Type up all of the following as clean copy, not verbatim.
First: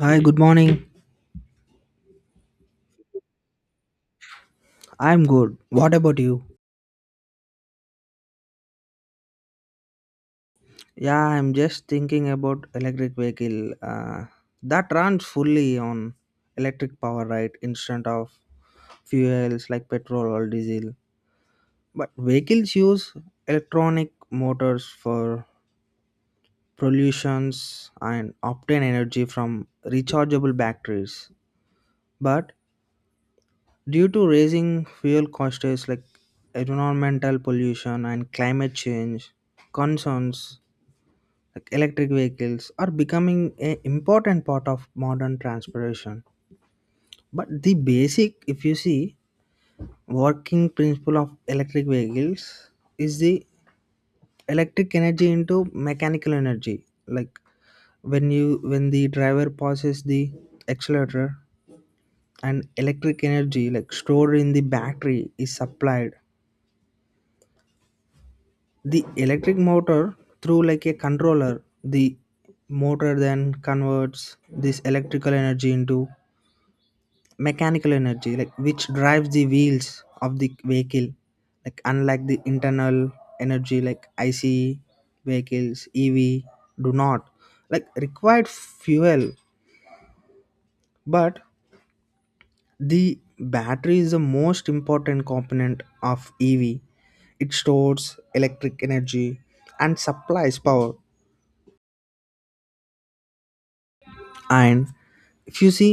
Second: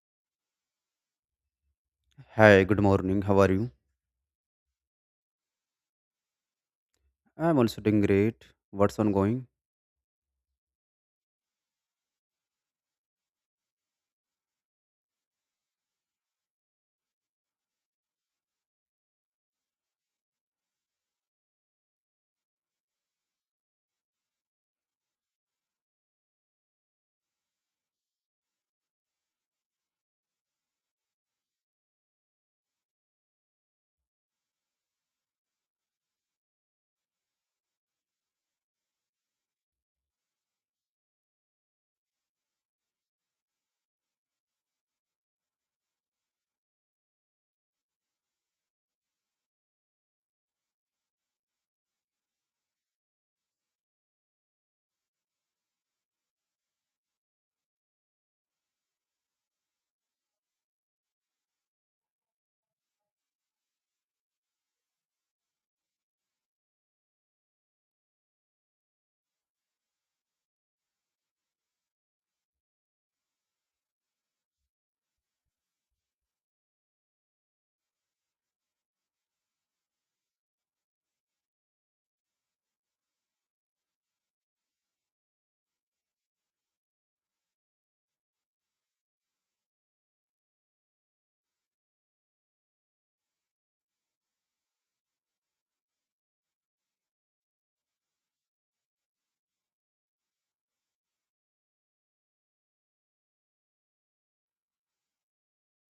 Hi, good morning. Hi, good morning. How are you? I'm good. What about you? I'm also doing great. What's on going? Yeah, I'm just thinking about electric vehicle that runs fully on electric power, right? Instead of fuels like petrol or diesel. But vehicles use electronic motors for pollutions and obtain energy from rechargeable batteries. But due to raising fuel costs like environmental pollution and climate change concerns, like electric vehicles are becoming an important part of modern transportation, but the basic, if you see, working principle of electric vehicles is the electric energy into mechanical energy, like when you when the driver passes the accelerator and electric energy like stored in the battery is supplied the electric motor through like a controller. The motor then converts this electrical energy into mechanical energy, like which drives the wheels of the vehicle, like unlike the internal energy like ICE vehicles. EV do not like required fuel, but the battery is the most important component of EV. It stores electric energy and supplies power. And if you see,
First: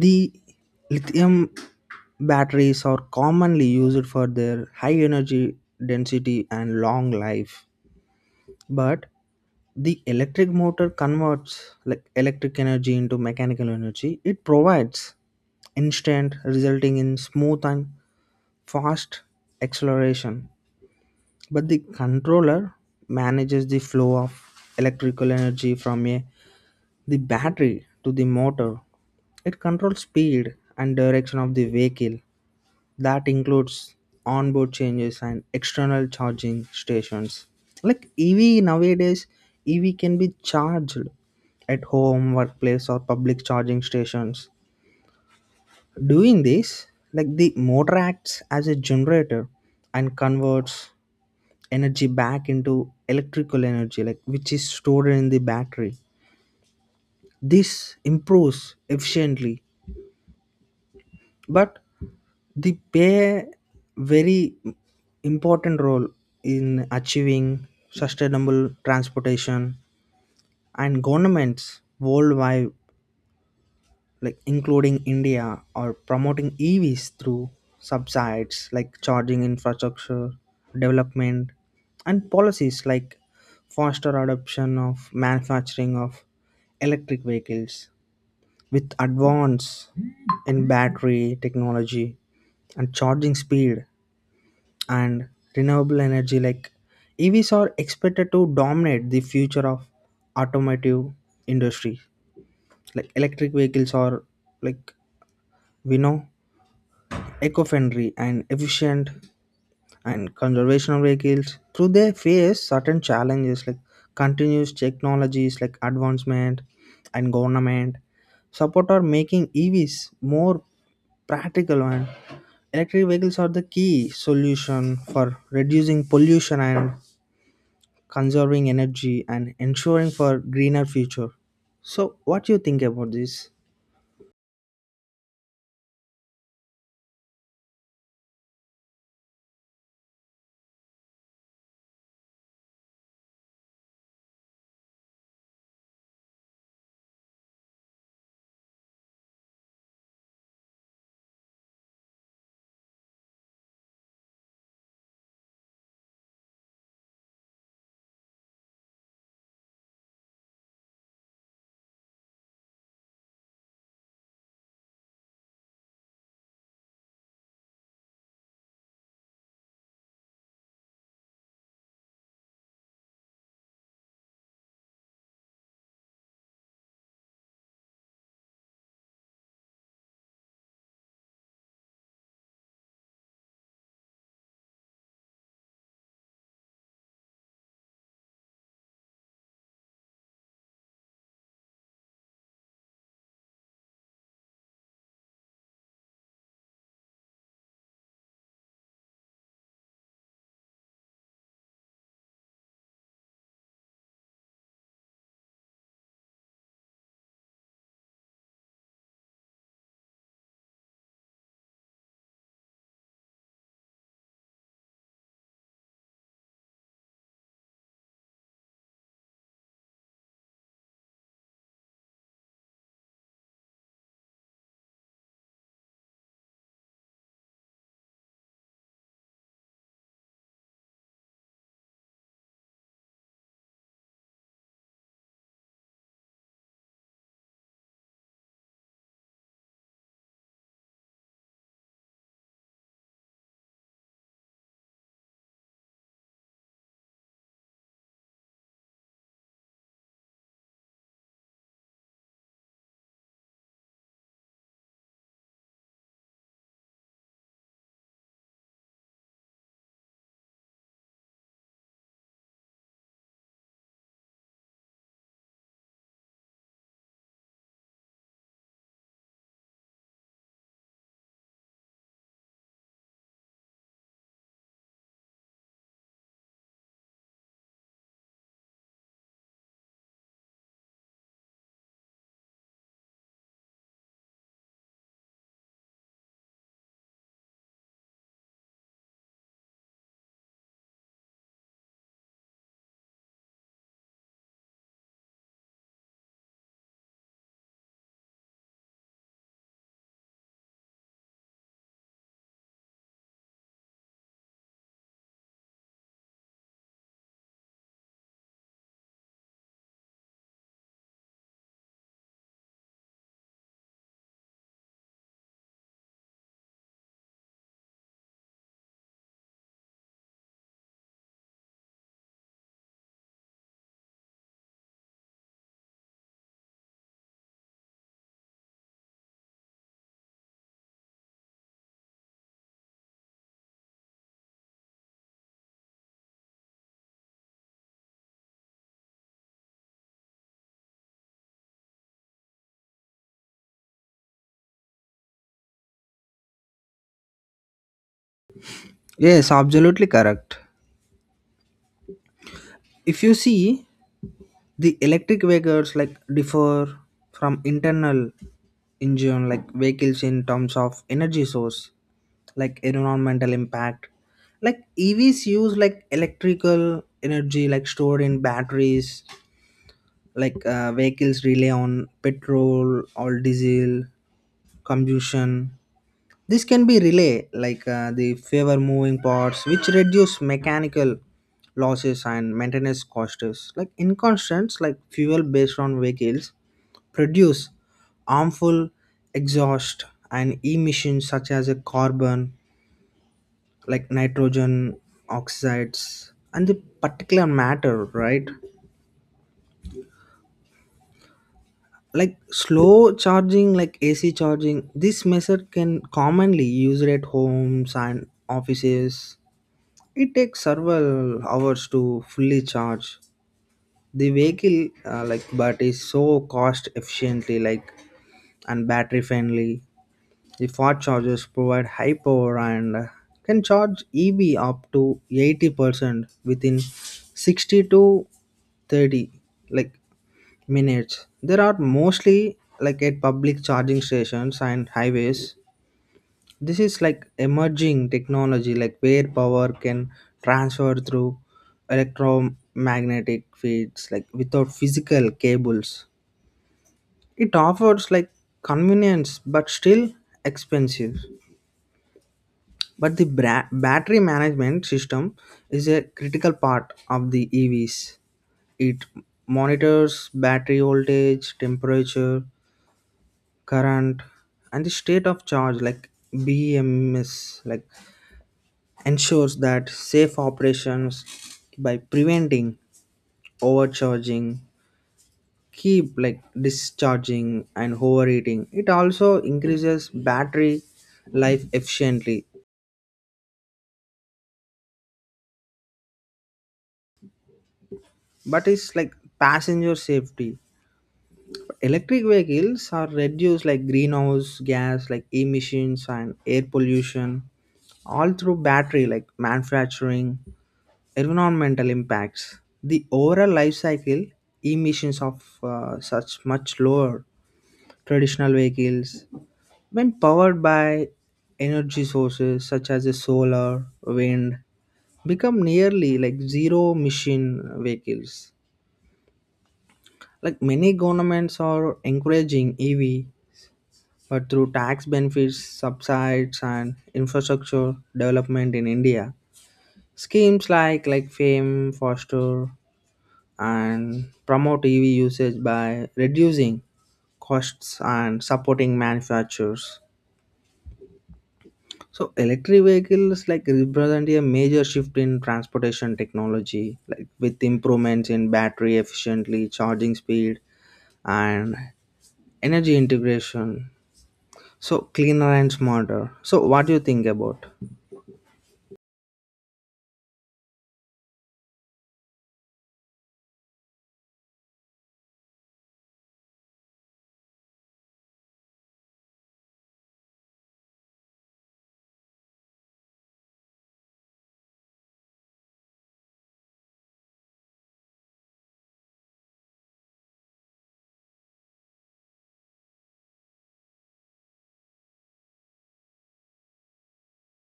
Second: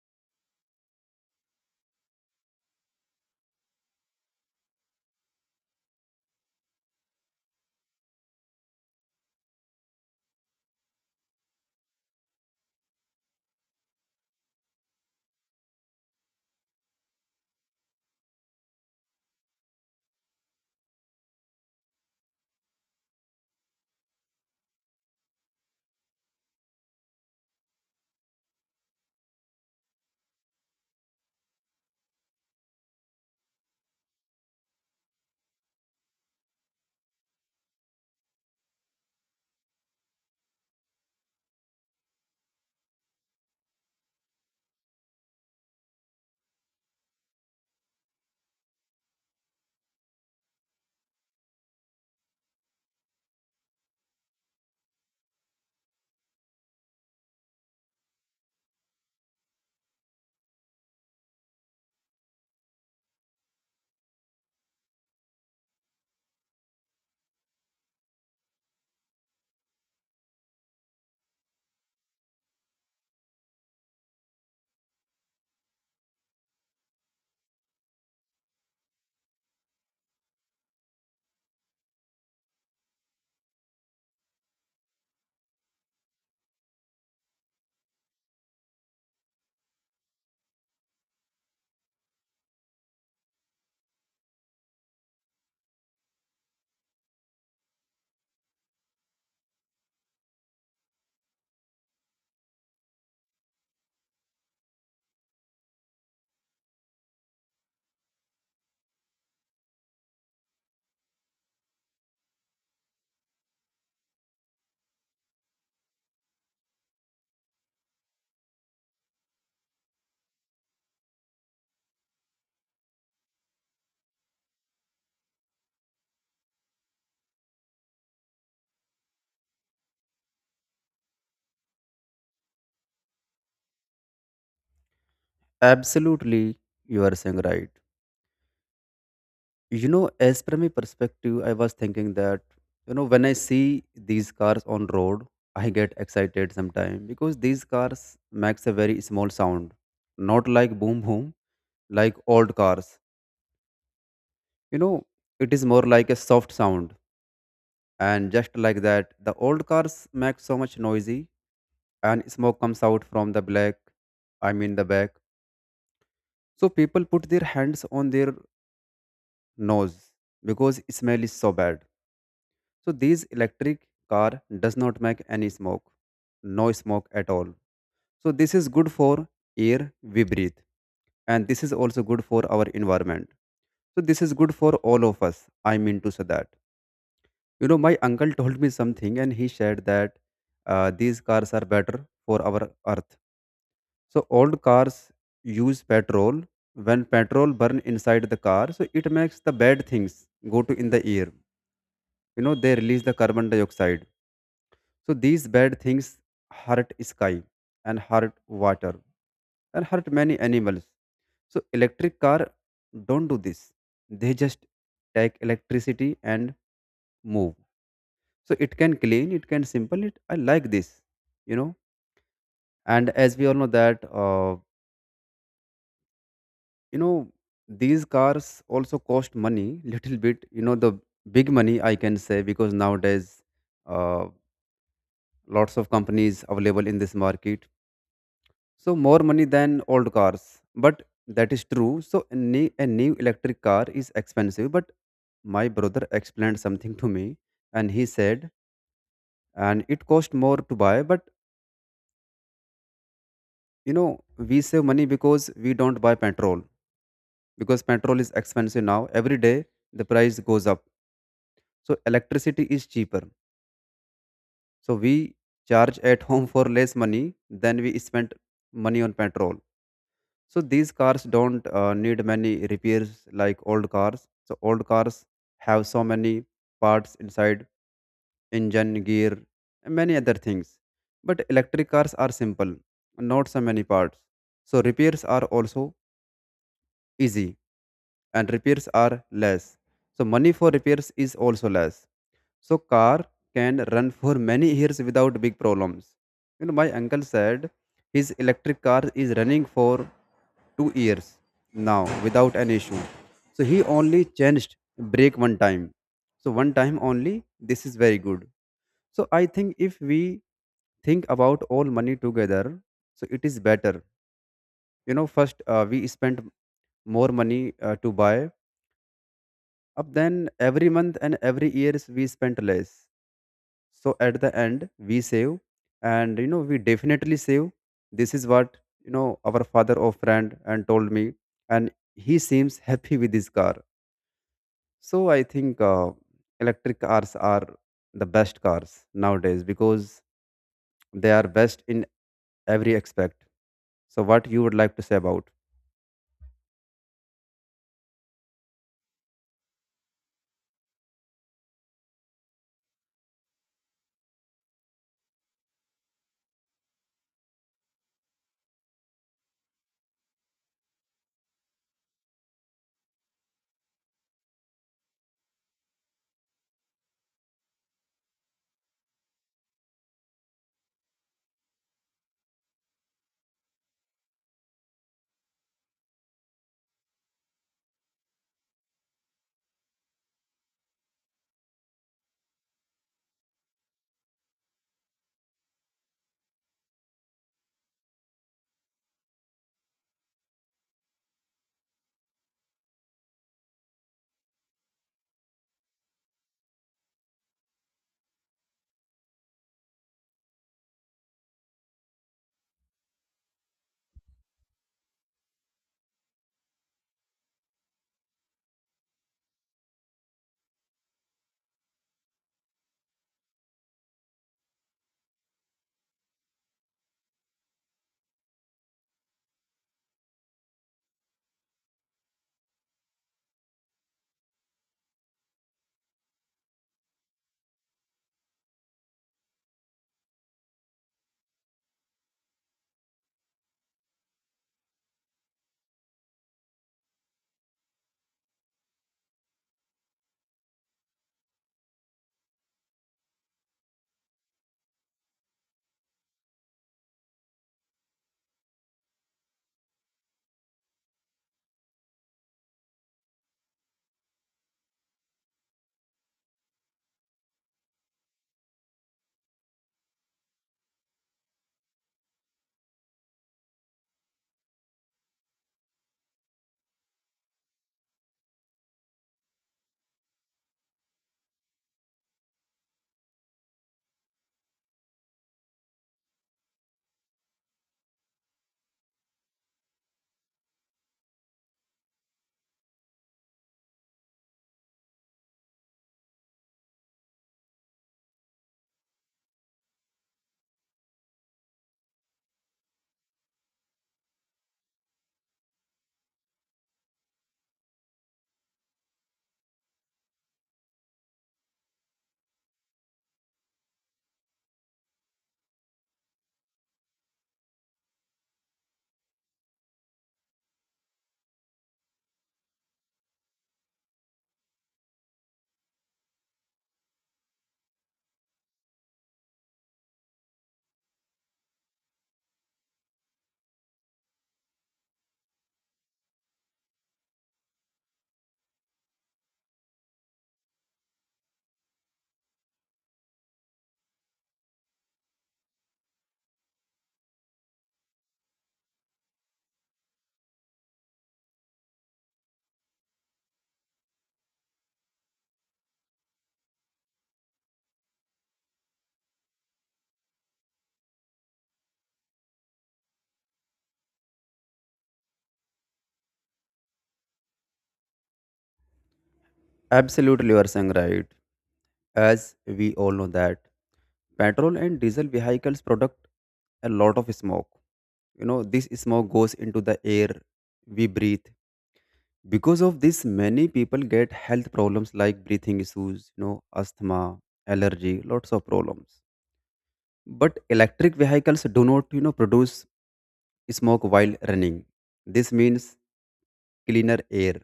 the lithium batteries are commonly used for their high energy density and long life. But the electric motor converts like electric energy into mechanical energy. It provides instant, resulting in smooth and fast acceleration. But the controller manages the flow of electrical energy from the battery to the motor. It controls speed and direction of the vehicle that includes onboard changes and external charging stations. Like EV nowadays, EV can be charged at home, workplace, or public charging stations. Doing this, like the motor acts as a generator and converts energy back into electrical energy, like which is stored in the battery. This improves efficiently. But they play very important role in achieving sustainable transportation, and governments worldwide, like including india, are promoting evs through subsides like charging infrastructure development and policies like faster adoption of manufacturing of electric vehicles, with advance in battery technology and charging speed and renewable energy, like evs are expected to dominate the future of automotive industry. Like electric vehicles are, like we know, eco-friendly and efficient and conservational vehicles through they face certain challenges, like continuous technologies like advancement and government support are making evs more practical, and electric vehicles are the key solution for reducing pollution and conserving energy and ensuring for greener future. So what you think about this? Absolutely, you are saying right. As per my perspective, I was thinking that, when I see these cars on road, I get excited sometimes because these cars makes a very small sound, not like boom boom, like old cars. You know, it is more like a soft sound. And just like that, the old cars make so much noisy and smoke comes out from the black, I mean the back. So people put their hands on their nose because smell is so bad. So this electric car does not make any smoke, no smoke at all. So this is good for air we breathe, and this is also good for our environment. So this is good for all of us. I mean to say that. My uncle told me something, and he said that these cars are better for our earth. So old cars use petrol. When petrol burn inside the car, so it makes the bad things go to in the air. They release the carbon dioxide. So these bad things hurt sky and hurt water and hurt many animals. So electric car don't do this. They just take electricity and move. So it can clean, it can simple it. I like this, you know. And as we all know that. You know these cars also cost money little bit, the big money I can say because nowadays uh, lots of companies available in this market, so more money than old cars. But that is true. So a new electric car is expensive, but my brother explained something to me and he said and it cost more to buy, but you know we save money because we don't buy petrol because petrol is expensive now every day the price goes up, so electricity is cheaper. So we charge at home for less money than we spent money on petrol. So these cars don't need many repairs like old cars. So old cars have so many parts inside engine, gear, and many other things. But electric cars are simple, not so many parts. So repairs are also easy and repairs are less. So money for repairs is also less. So car can run for many years without big problems. My uncle said his electric car is running for 2 years now without an issue. So he only changed brake one time. So one time only, this is very good. So I think if we think about all money together, so it is better. First we spent more money to buy, up then every month and every years we spent less. So at the end we save, and we definitely save. This is what our father or friend and told me, and he seems happy with his car. So I think electric cars are the best cars nowadays because they are best in every aspect. So what you would like to say about? Yes, absolutely correct. If you see, the electric vehicles like differ from internal engine like vehicles in terms of energy source, like environmental impact. Like EVs use like electrical energy like stored in batteries, like vehicles rely on petrol or diesel combustion. This can be relay like the favor moving parts which reduce mechanical losses and maintenance costs. Like in constants like fuel based on vehicles produce harmful exhaust and emissions such as a carbon like nitrogen oxides and the particular matter, right? Like slow charging, like AC charging, this method can commonly used at homes and offices. It takes several hours to fully charge the vehicle, like, but is so cost efficiently, like, and battery friendly. The fast chargers provide high power, and can charge EV up to 80% within 60 to 30 like minutes. There are mostly like at public charging stations and highways. This is like emerging technology, like where power can transfer through electromagnetic fields, like without physical cables. It offers like convenience but still expensive. But the battery management system is a critical part of the evs. It monitors battery voltage, temperature, current, and the state of charge, like BMS like ensures that safe operations by preventing overcharging, keep like discharging and overheating. It also increases battery life efficiently, but it's like passenger safety. Electric vehicles are reduced like greenhouse gas like emissions and air pollution all through battery like manufacturing environmental impacts. The overall life cycle emissions of such much lower traditional vehicles, when powered by energy sources such as a solar wind, become nearly like zero emission vehicles. Like many governments are encouraging ev but through tax benefits, subsidies, and infrastructure development in india, schemes like fame foster and promote EV usage by reducing costs and supporting manufacturers. So electric vehicles like represent a major shift in transportation technology, like with improvements in battery efficiently, charging speed, and energy integration. So cleaner and smarter. So what do you think about? Absolutely, you are saying right. As we all know that petrol and diesel vehicles product a lot of smoke, this smoke goes into the air we breathe. Because of this, many people get health problems like breathing issues, asthma, allergy, lots of problems. But electric vehicles do not produce smoke while running. This means cleaner air,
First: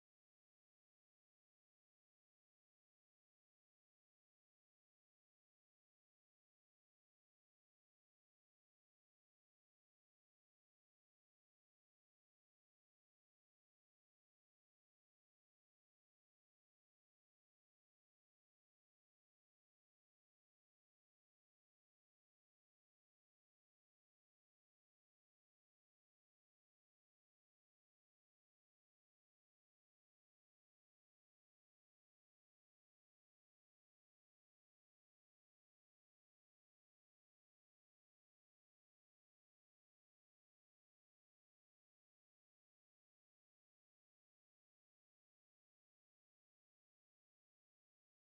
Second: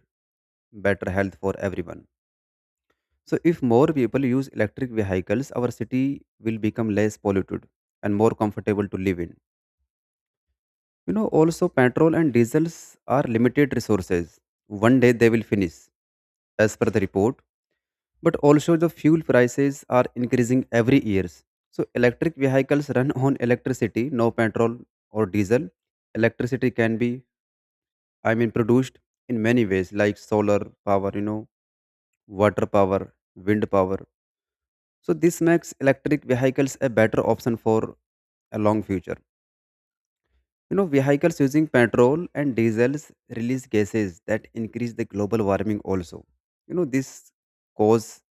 better health for everyone. So if more people use electric vehicles, our city will become less polluted and more comfortable to live in. Also petrol and diesels are limited resources. One day they will finish, as per the report. But also the fuel prices are increasing every year. So electric vehicles run on electricity, no petrol or diesel. Electricity can be, I mean, produced in many ways, like solar power, water power, wind power. So this makes electric vehicles a better option for a long future. Vehicles using petrol and diesels release gases that increase the global warming also. This cause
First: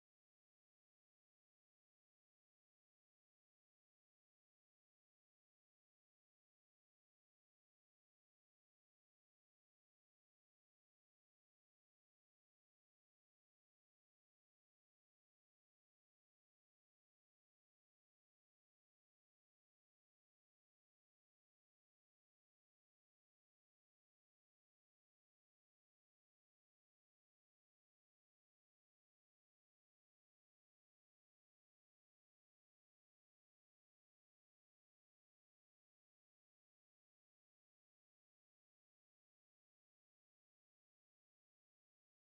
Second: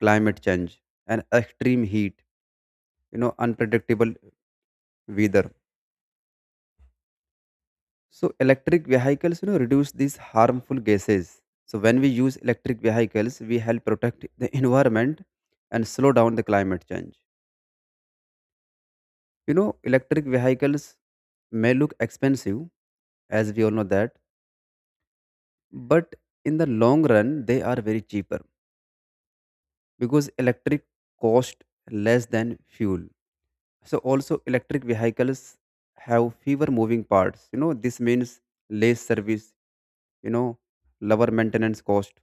climate change and extreme heat, unpredictable weather. So electric vehicles, reduce these harmful gases. So when we use electric vehicles, we help protect the environment and slow down the climate change. Electric vehicles may look expensive, as we all know that, but in the long run, they are very cheaper because electric cost less than fuel. So also electric vehicles have fewer moving parts, this means less service you know lower maintenance cost.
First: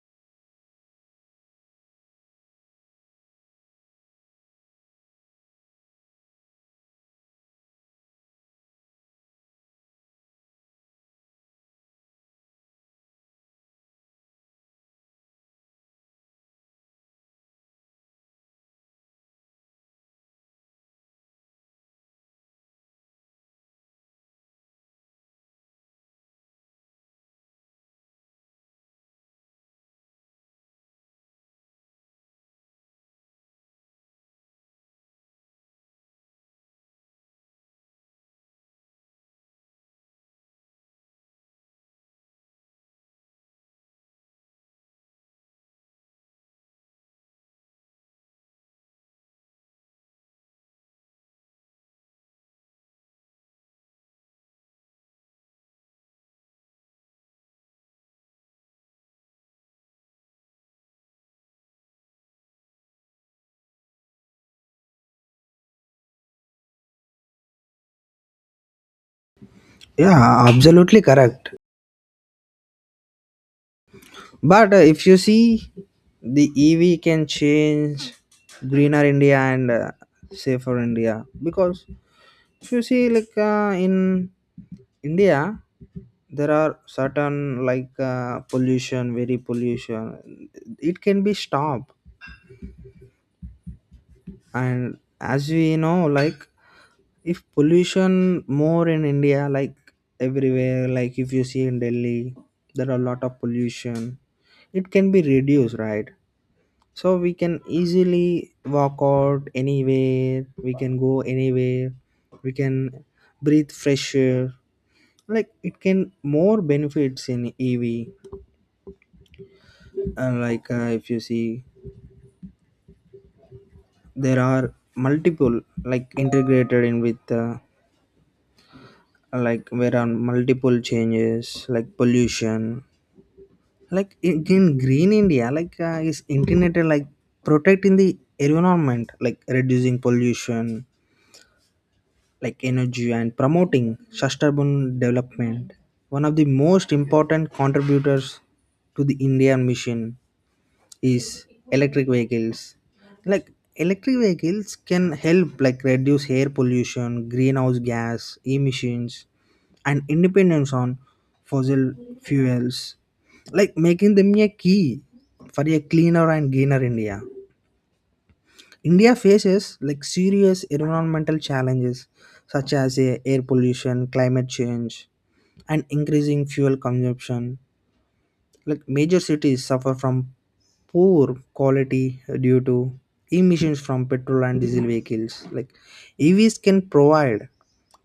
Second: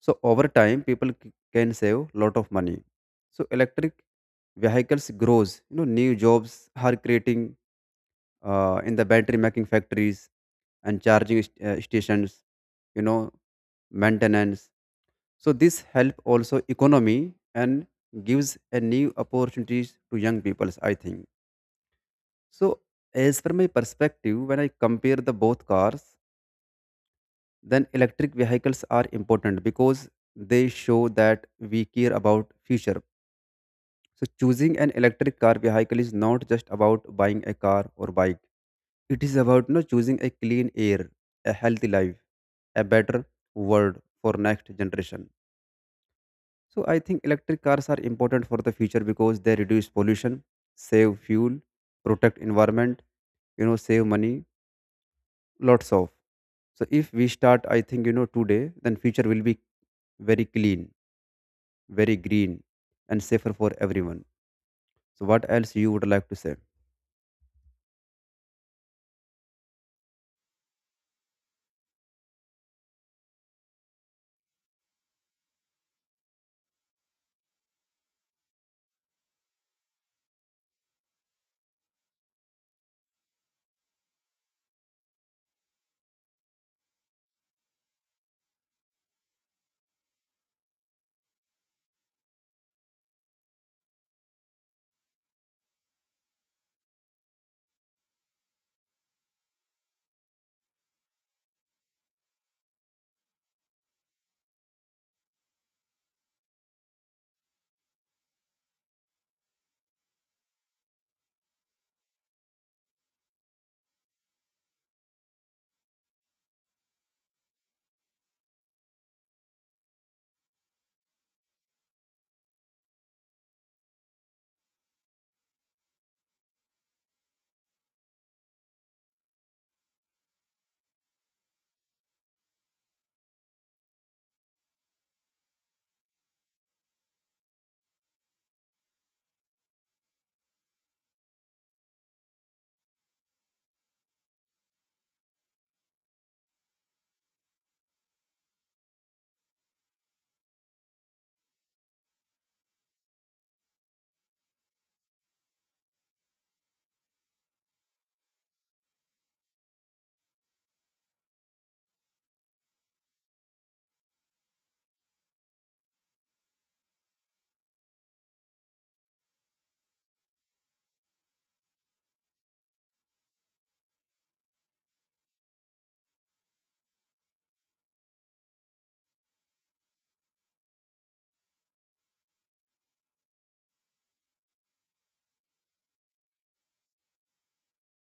So over time people can save lot of money. So electric vehicles grows, new jobs are creating in the battery making factories and charging stations, you know maintenance. So this help also economy and gives a new opportunities to young people, I think. So as per my perspective, when I compare the both cars, then electric vehicles are important because they show that we care about future. So choosing an electric car vehicle is not just about buying a car or bike. It is about choosing a clean air, a healthy life, a better world for next generation. So I think electric cars are important for the future because they reduce pollution, save fuel, protect environment, save money, lots of. So if we start, I think today, then future will be very clean, very green, and safer for everyone. So what else you would like to say? Yeah, absolutely correct. But if you see, the EV can change greener India, and safer India. Because if you see, like in India, there are certain like pollution, very pollution. It can be stopped, and as we know, like if pollution more in India, like everywhere, like if you see in Delhi, there are a lot of pollution. It can be reduced, right? So we can easily walk out anywhere, we can go anywhere, we can breathe fresh air, like it can more benefits in ev. Like if you see, there are multiple like integrated in with like where are multiple changes like pollution like in green india, like is integrated like protecting the environment, like reducing pollution, like energy and promoting sustainable development. One of the most important contributors to the indian mission is electric vehicles. Like electric vehicles can help like reduce air pollution, greenhouse gas emissions, and independence on fossil fuels, like making them a key for a cleaner and greener india. India faces like serious environmental challenges such as air pollution, climate change, and increasing fuel consumption. Like major cities suffer from poor quality due to emissions from petrol and diesel vehicles. Like EVs can provide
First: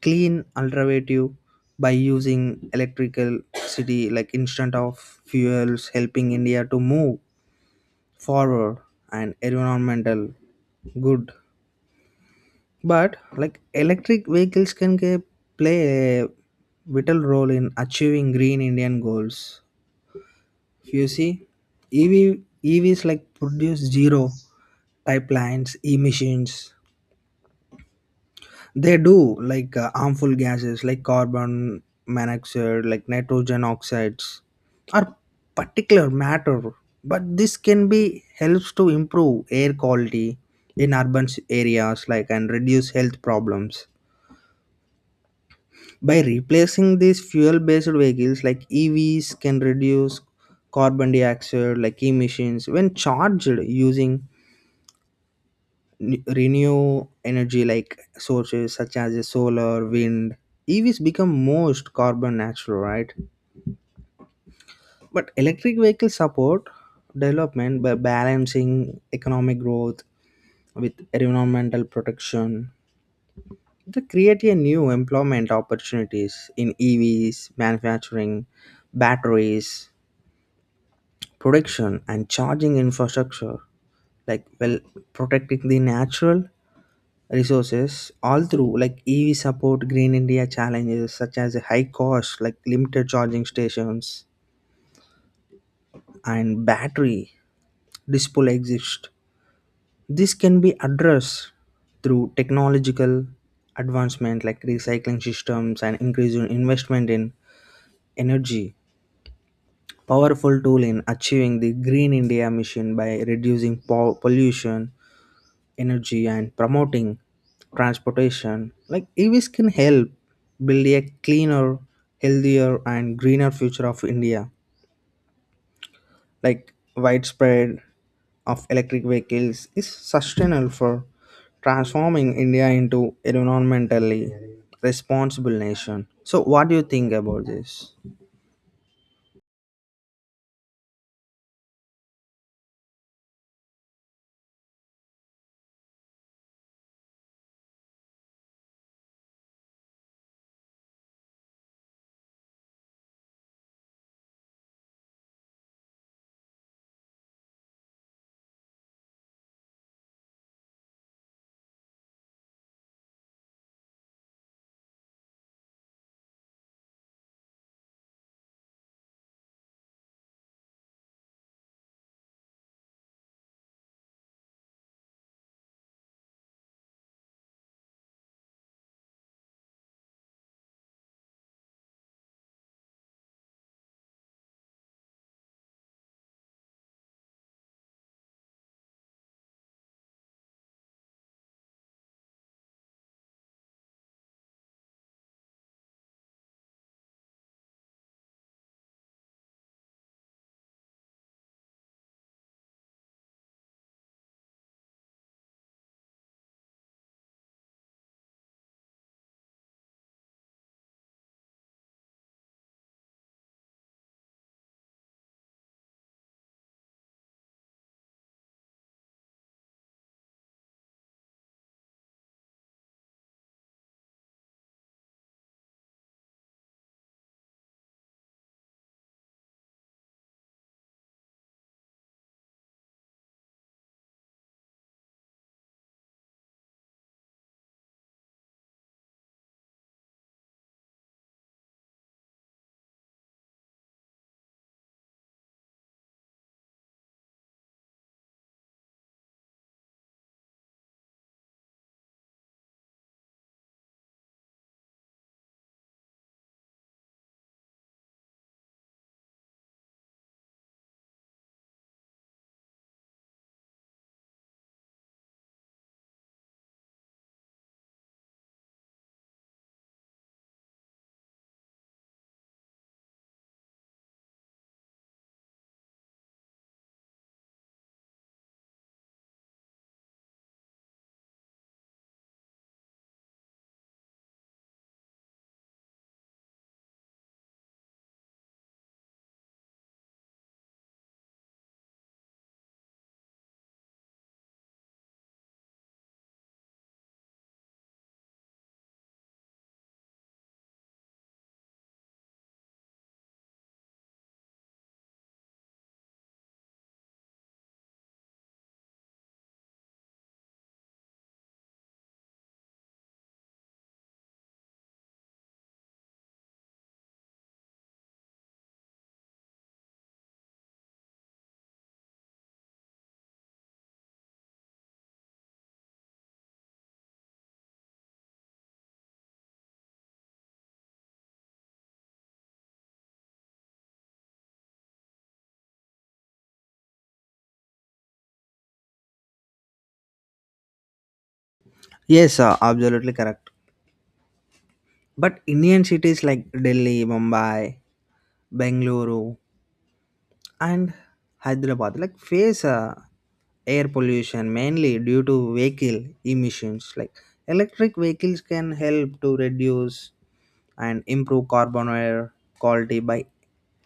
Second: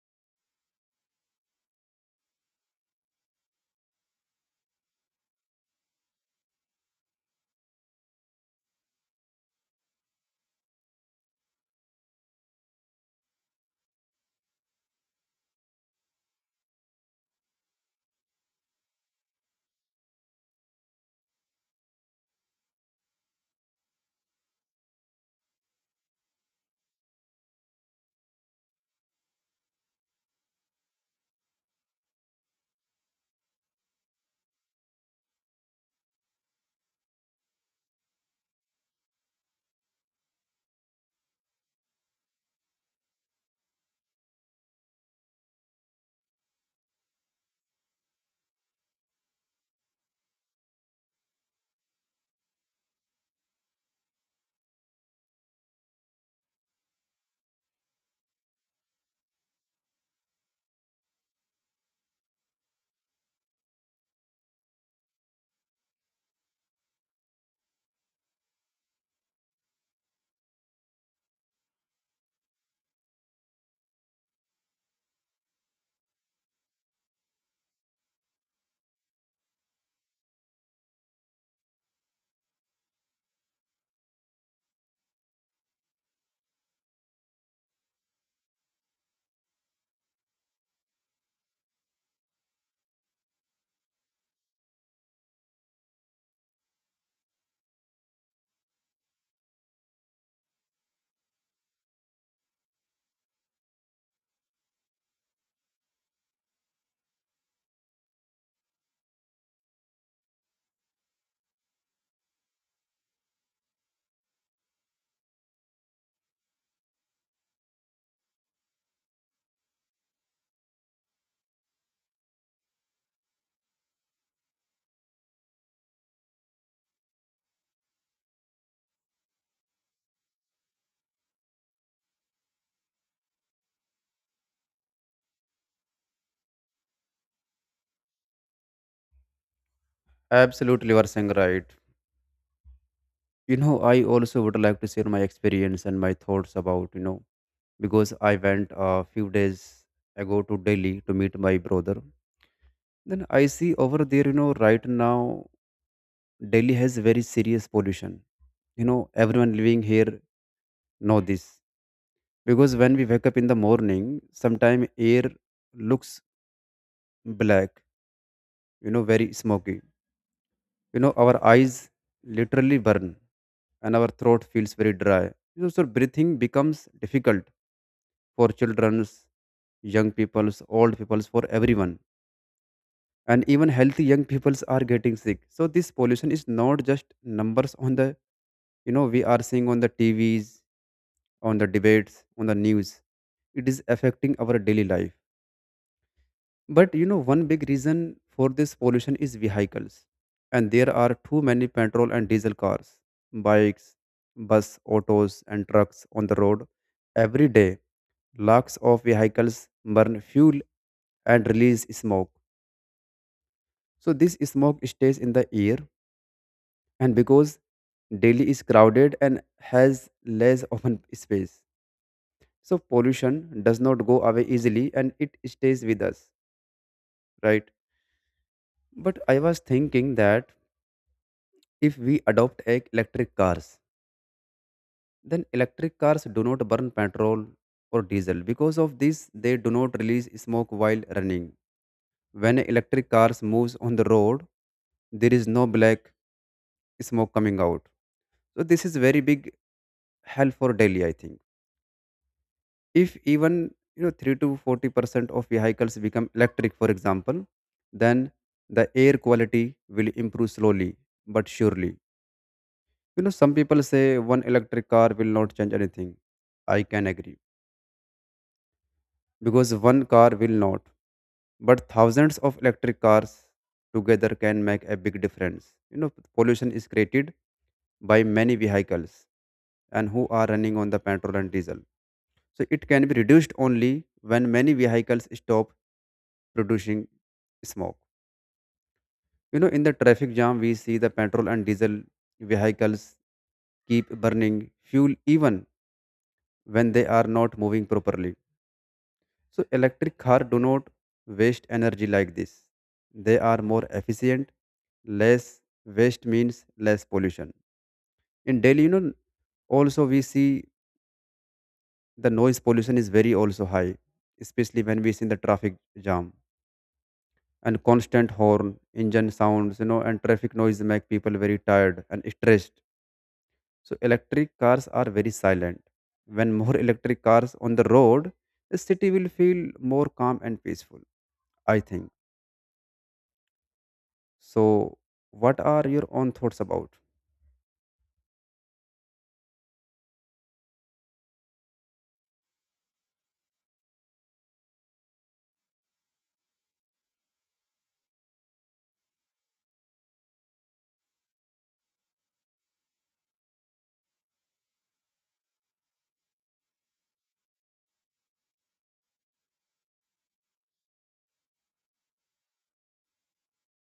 clean alternative by using electrical city like instead of fuels, helping India to move forward and environmental good. But like electric vehicles play a vital role in achieving green Indian goals. You see, EV EVs like produce zero pipelines emissions. They do like harmful gases like carbon monoxide, like nitrogen oxides, or particular matter. But this can be helps to improve air quality in urban areas, like and reduce health problems. By replacing these fuel-based vehicles, like EVs can reduce carbon dioxide like emissions when charged using renew energy like sources such as solar, wind. EVs become most carbon natural, right? But electric vehicles support development by balancing economic growth with environmental protection. They create a new employment opportunities in EVs, manufacturing, batteries, production, and charging infrastructure, like well protecting the natural resources, all through like ev support green india challenges such as high cost, like limited charging stations and battery disposal exist. This can be addressed through technological advancement, like recycling systems and increasing investment in energy, powerful tool in achieving the green india mission by reducing pollution energy and promoting transportation, like evs can help build a cleaner, healthier, and greener future of india. Like widespread of electric vehicles is sustainable for transforming india into an environmentally responsible nation. So what do you think about this? Absolutely, you are saying right. I also would like to share my experience and my thoughts about, because I went a few days ago to Delhi to meet my brother. Then I see over there, right now, Delhi has very serious pollution. Everyone living here know this because when we wake up in the morning, sometime air looks black. Very smoky. Our eyes literally burn, and our throat feels very dry. So breathing becomes difficult for childrens, young peoples, old peoples, for everyone. And even healthy young peoples are getting sick. So this pollution is not just numbers on the, we are seeing on the TVs, on the debates, on the news. It is affecting our daily life. But one big reason for this pollution is vehicles, and there are too many petrol and diesel cars, bikes, bus, autos and trucks on the road. Every day lakhs of vehicles burn fuel and release smoke. So this smoke stays in the air, and because Delhi is crowded and has less open space, so pollution does not go away easily and it stays with us, right? But I was thinking that if we adopt electric cars, then electric cars do not burn petrol or diesel. Because of this, they do not release smoke while running. When electric cars moves on the road, there is no black smoke coming out. So this is very big help for daily, I think. If even 3 to 40% of vehicles become electric, for example, then the air quality will improve slowly but surely. Some people say one electric car will not change anything. I can agree because one car will not, but thousands of electric cars together can make a big difference. Pollution is created by many vehicles and who are running on the petrol and diesel. So it can be reduced only when many vehicles stop producing smoke. In the traffic jam, we see the petrol and diesel vehicles keep burning fuel even when they are not moving properly. So electric car do not waste energy like this. They are more efficient. Less waste means less pollution. In Delhi, also we see the noise pollution is very also high, especially when we see in the traffic jam and constant horn, engine sounds, and traffic noise make people very tired and stressed. So electric cars are very silent. When more electric cars on the road, the city will feel more calm and peaceful, I think. So what are your own thoughts about? Yes, absolutely correct. But indian cities like delhi, mumbai, bengaluru, and Hyderabad like face air pollution mainly due to vehicle emissions. Like electric vehicles can help to reduce and improve carbon air quality by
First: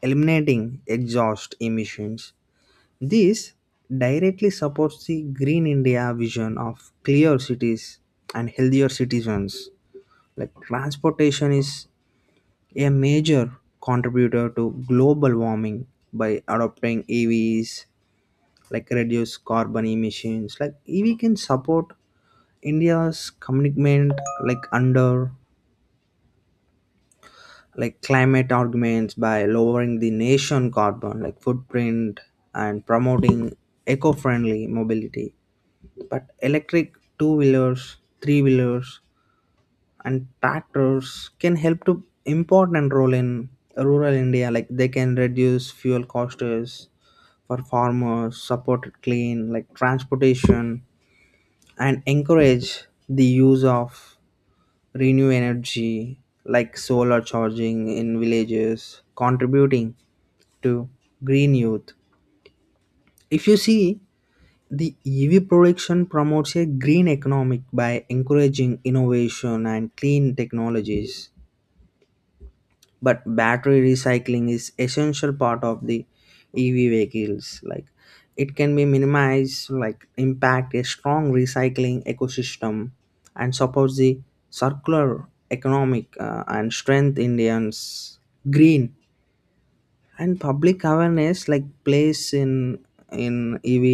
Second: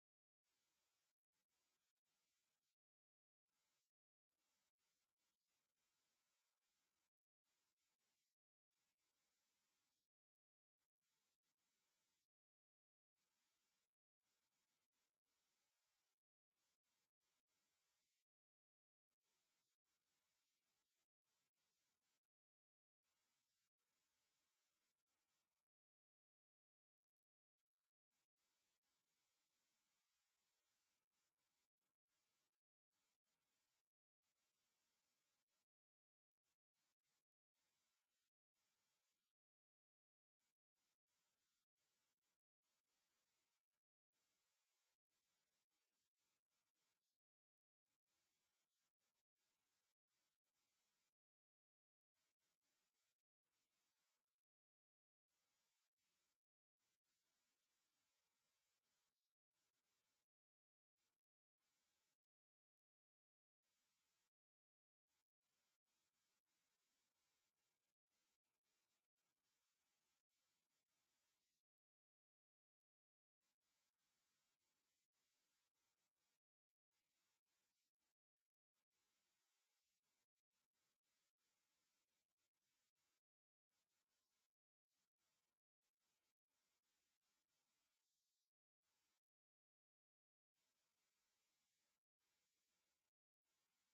eliminating exhaust emissions. This directly supports the Green India vision of clear cities and healthier citizens. Like transportation is a major contributor to global warming. By adopting EVs, like reduce carbon emissions, like ev can support india's commitment like under like climate arguments by lowering the nation carbon like footprint and promoting eco-friendly mobility. But electric two-wheelers, three-wheelers, and tractors can help to important role in rural india. Like they can reduce fuel costs for farmers, support clean like transportation, and encourage the use of renew energy like solar charging in villages, contributing to green youth. If you see, the ev production promotes a green economic by encouraging innovation and clean technologies. But battery recycling is essential part of the ev vehicles, like it can be minimized like impact. A strong recycling ecosystem and supports the circular economic and strength indians green. And public awareness like plays in ev,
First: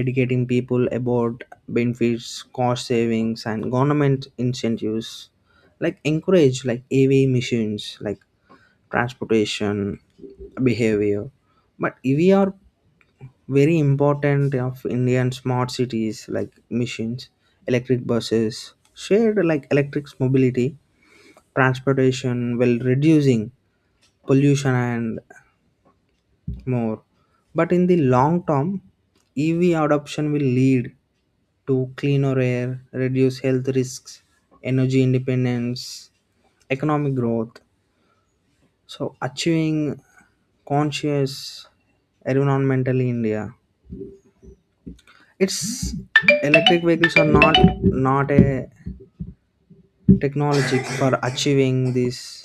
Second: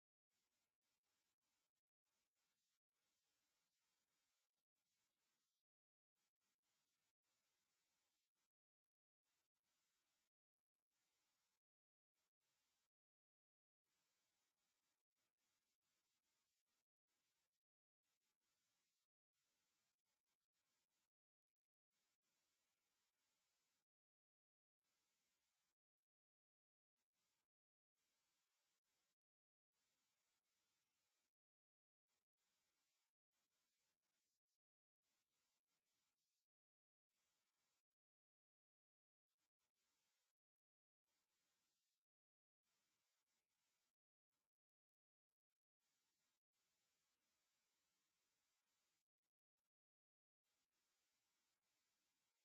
educating people about benefits, cost savings, and government incentives, like encourage like av missions like transportation behavior. But we are very important of indian smart cities, like machines, electric buses, shared like electric mobility transportation will reducing pollution and more. But in the long term, ev adoption will lead to cleaner air, reduce health risks, energy independence, economic growth. So achieving conscious environmental in India. It's electric vehicles are not a technology for achieving this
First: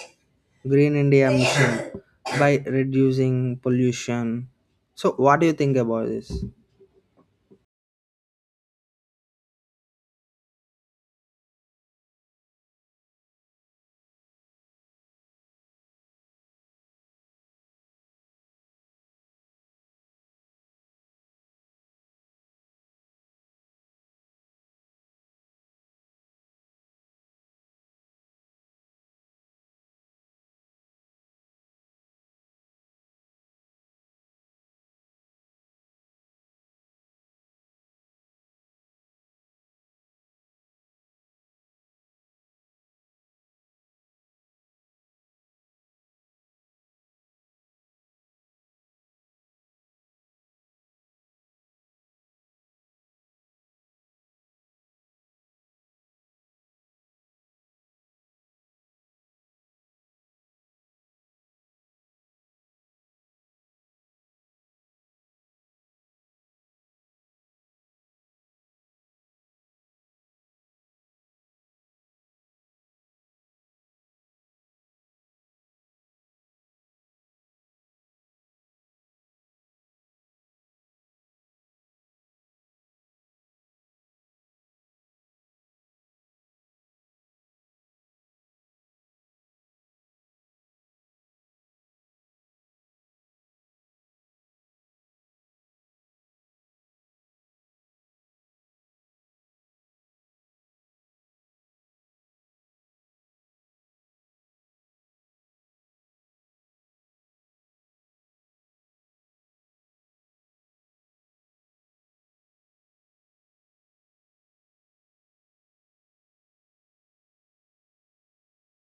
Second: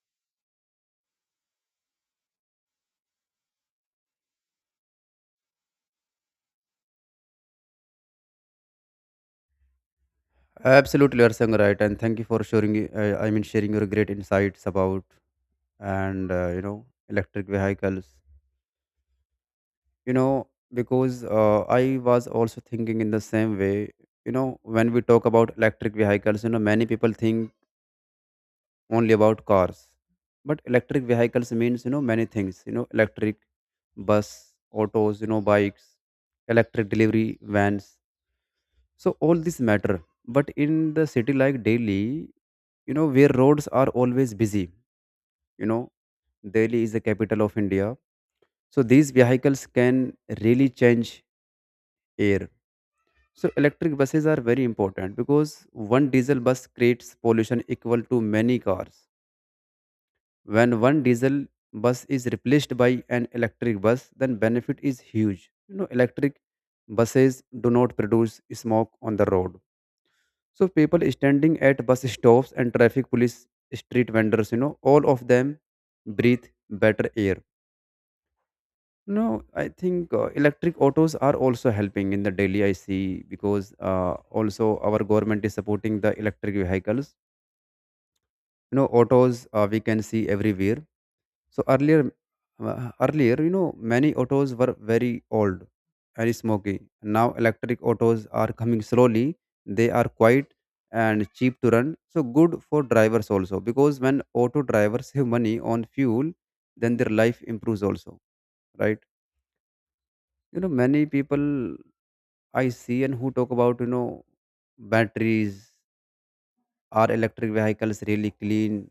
green India mission by reducing pollution. So what do you think about this? Absolutely, you are saying right, and thank you for sharing. I mean, sharing your great insights about and electric vehicles. you know because I was also thinking in the same way. When we talk about electric vehicles, many people think only about cars, but electric vehicles means many things, electric bus, autos, bikes, electric delivery vans. So all this matter. But in the city like Delhi, where roads are always busy, know Delhi is the capital of India. So these vehicles can really change air. So electric buses are very important because one diesel bus creates pollution equal to many cars. When one diesel bus is replaced by an electric bus, then benefit is huge. Electric buses do not produce smoke on the road. So people standing at bus stops and traffic police, street vendors, all of them breathe better air. No, I think electric autos are also helping in the daily I see because also our government is supporting the electric vehicles. Autos we can see everywhere. So earlier, many autos were very old, very smoky. Now electric autos are coming slowly. They are quiet and cheap to run. So good for drivers also because when auto drivers save money on fuel, then their life improves also, right? Many people I see and who talk about, batteries, are electric vehicles really clean?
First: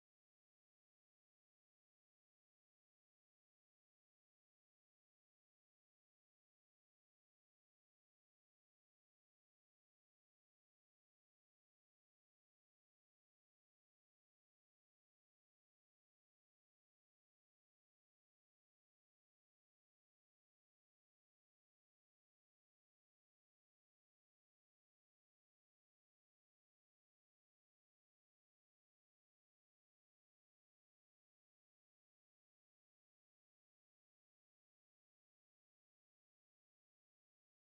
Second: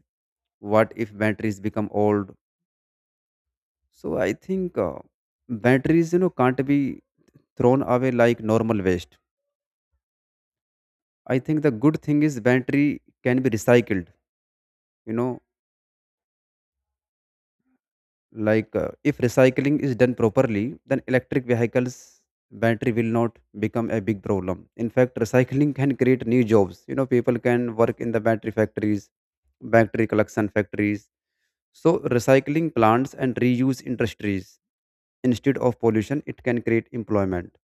What if batteries become old? So I think batteries, can't be thrown away like normal waste. I think the good thing is battery can be recycled, you know, like if recycling is done properly, then electric vehicles battery will not become a big problem. In fact recycling can create new jobs, people can work in the battery factories, battery collection factories, so recycling plants and reuse industries. Instead of pollution, it can create employment.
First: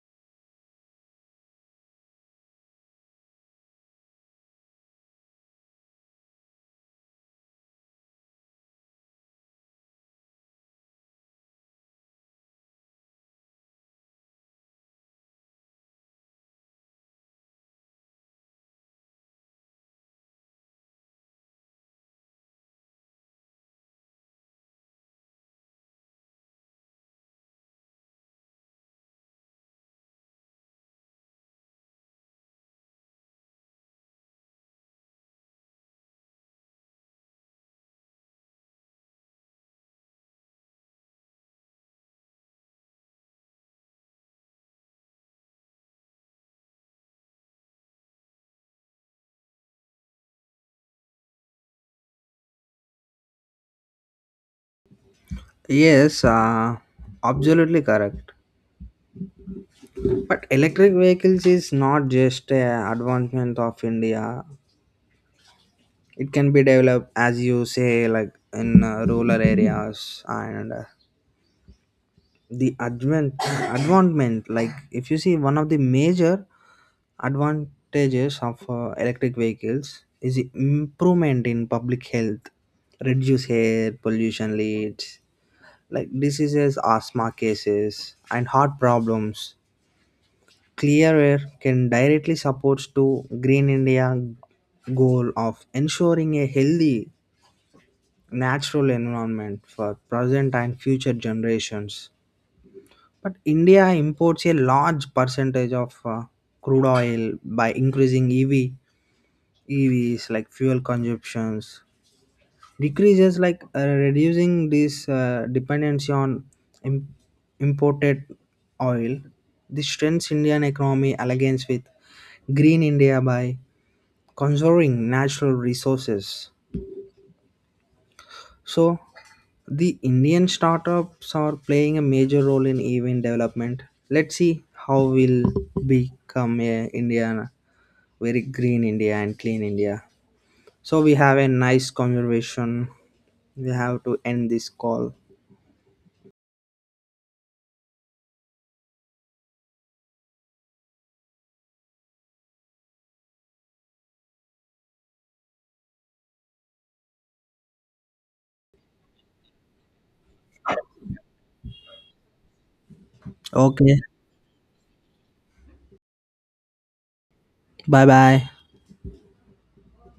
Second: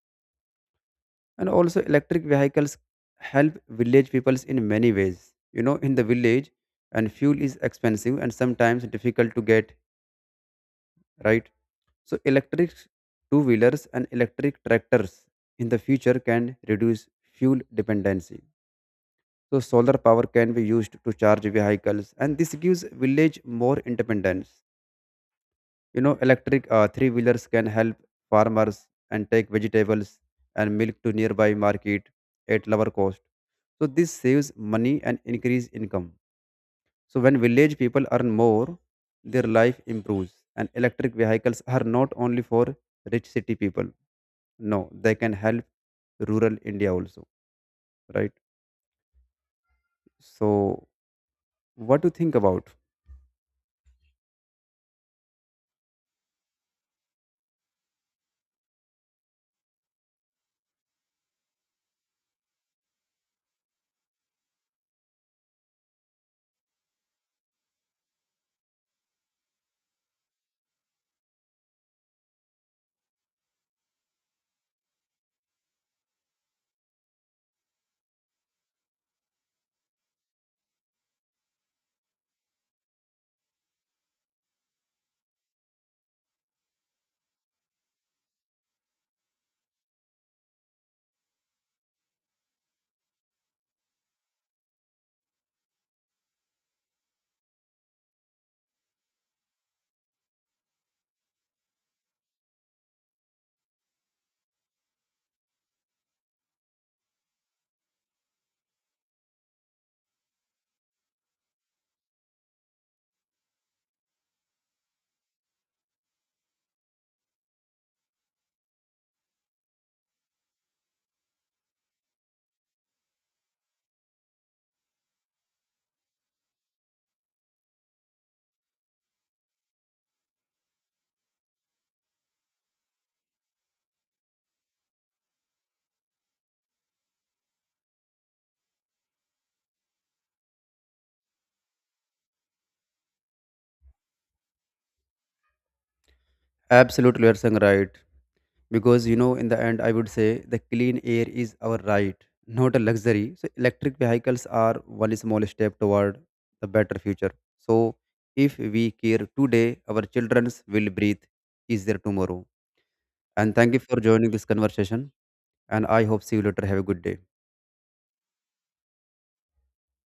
And also electric vehicles help village peoples in many ways, in the village and fuel is expensive and sometimes difficult to get, right? So electric two wheelers and electric tractors in the future can reduce fuel dependency. So solar power can be used to charge vehicles and this gives village more independence. Electric three wheelers can help farmers and take vegetables and milk to nearby market at lower cost. So this saves money and increase income. So when village people earn more, their life improves and electric vehicles are not only for rich city people. No, they can help rural India also, right? So, what do you think about? Yes, absolutely correct. But electric vehicles is not just a advancement of India. It can be developed as you say, like in rural areas, and the advent advancement. Like if you see, one of the major advantages of electric vehicles is the improvement in public health, reduce air pollution leads, like diseases, asthma cases, and heart problems. Clear air can directly supports to Green India goal of ensuring a healthy natural environment for present and future generations. But India imports a large percentage of crude oil. By increasing EV EVs like fuel consumptions decreases like reducing this dependency on im- imported oil. This strengthens Indian economy alliance with Green India by conserving natural resources. So, the Indian startups are playing a major role in event development. Let's see how we'll become a Indian, very green India and clean India. So we have a nice conversation. We have to end this call. Absolutely, you're saying right. Because, in the end, I would say the clean air is our right, not a luxury. So, electric vehicles are one small step toward the better future. So, if we care today, our children's will breathe easier tomorrow. And thank you for Okay. joining this conversation. And I hope see you later. Have a good day. Bye bye.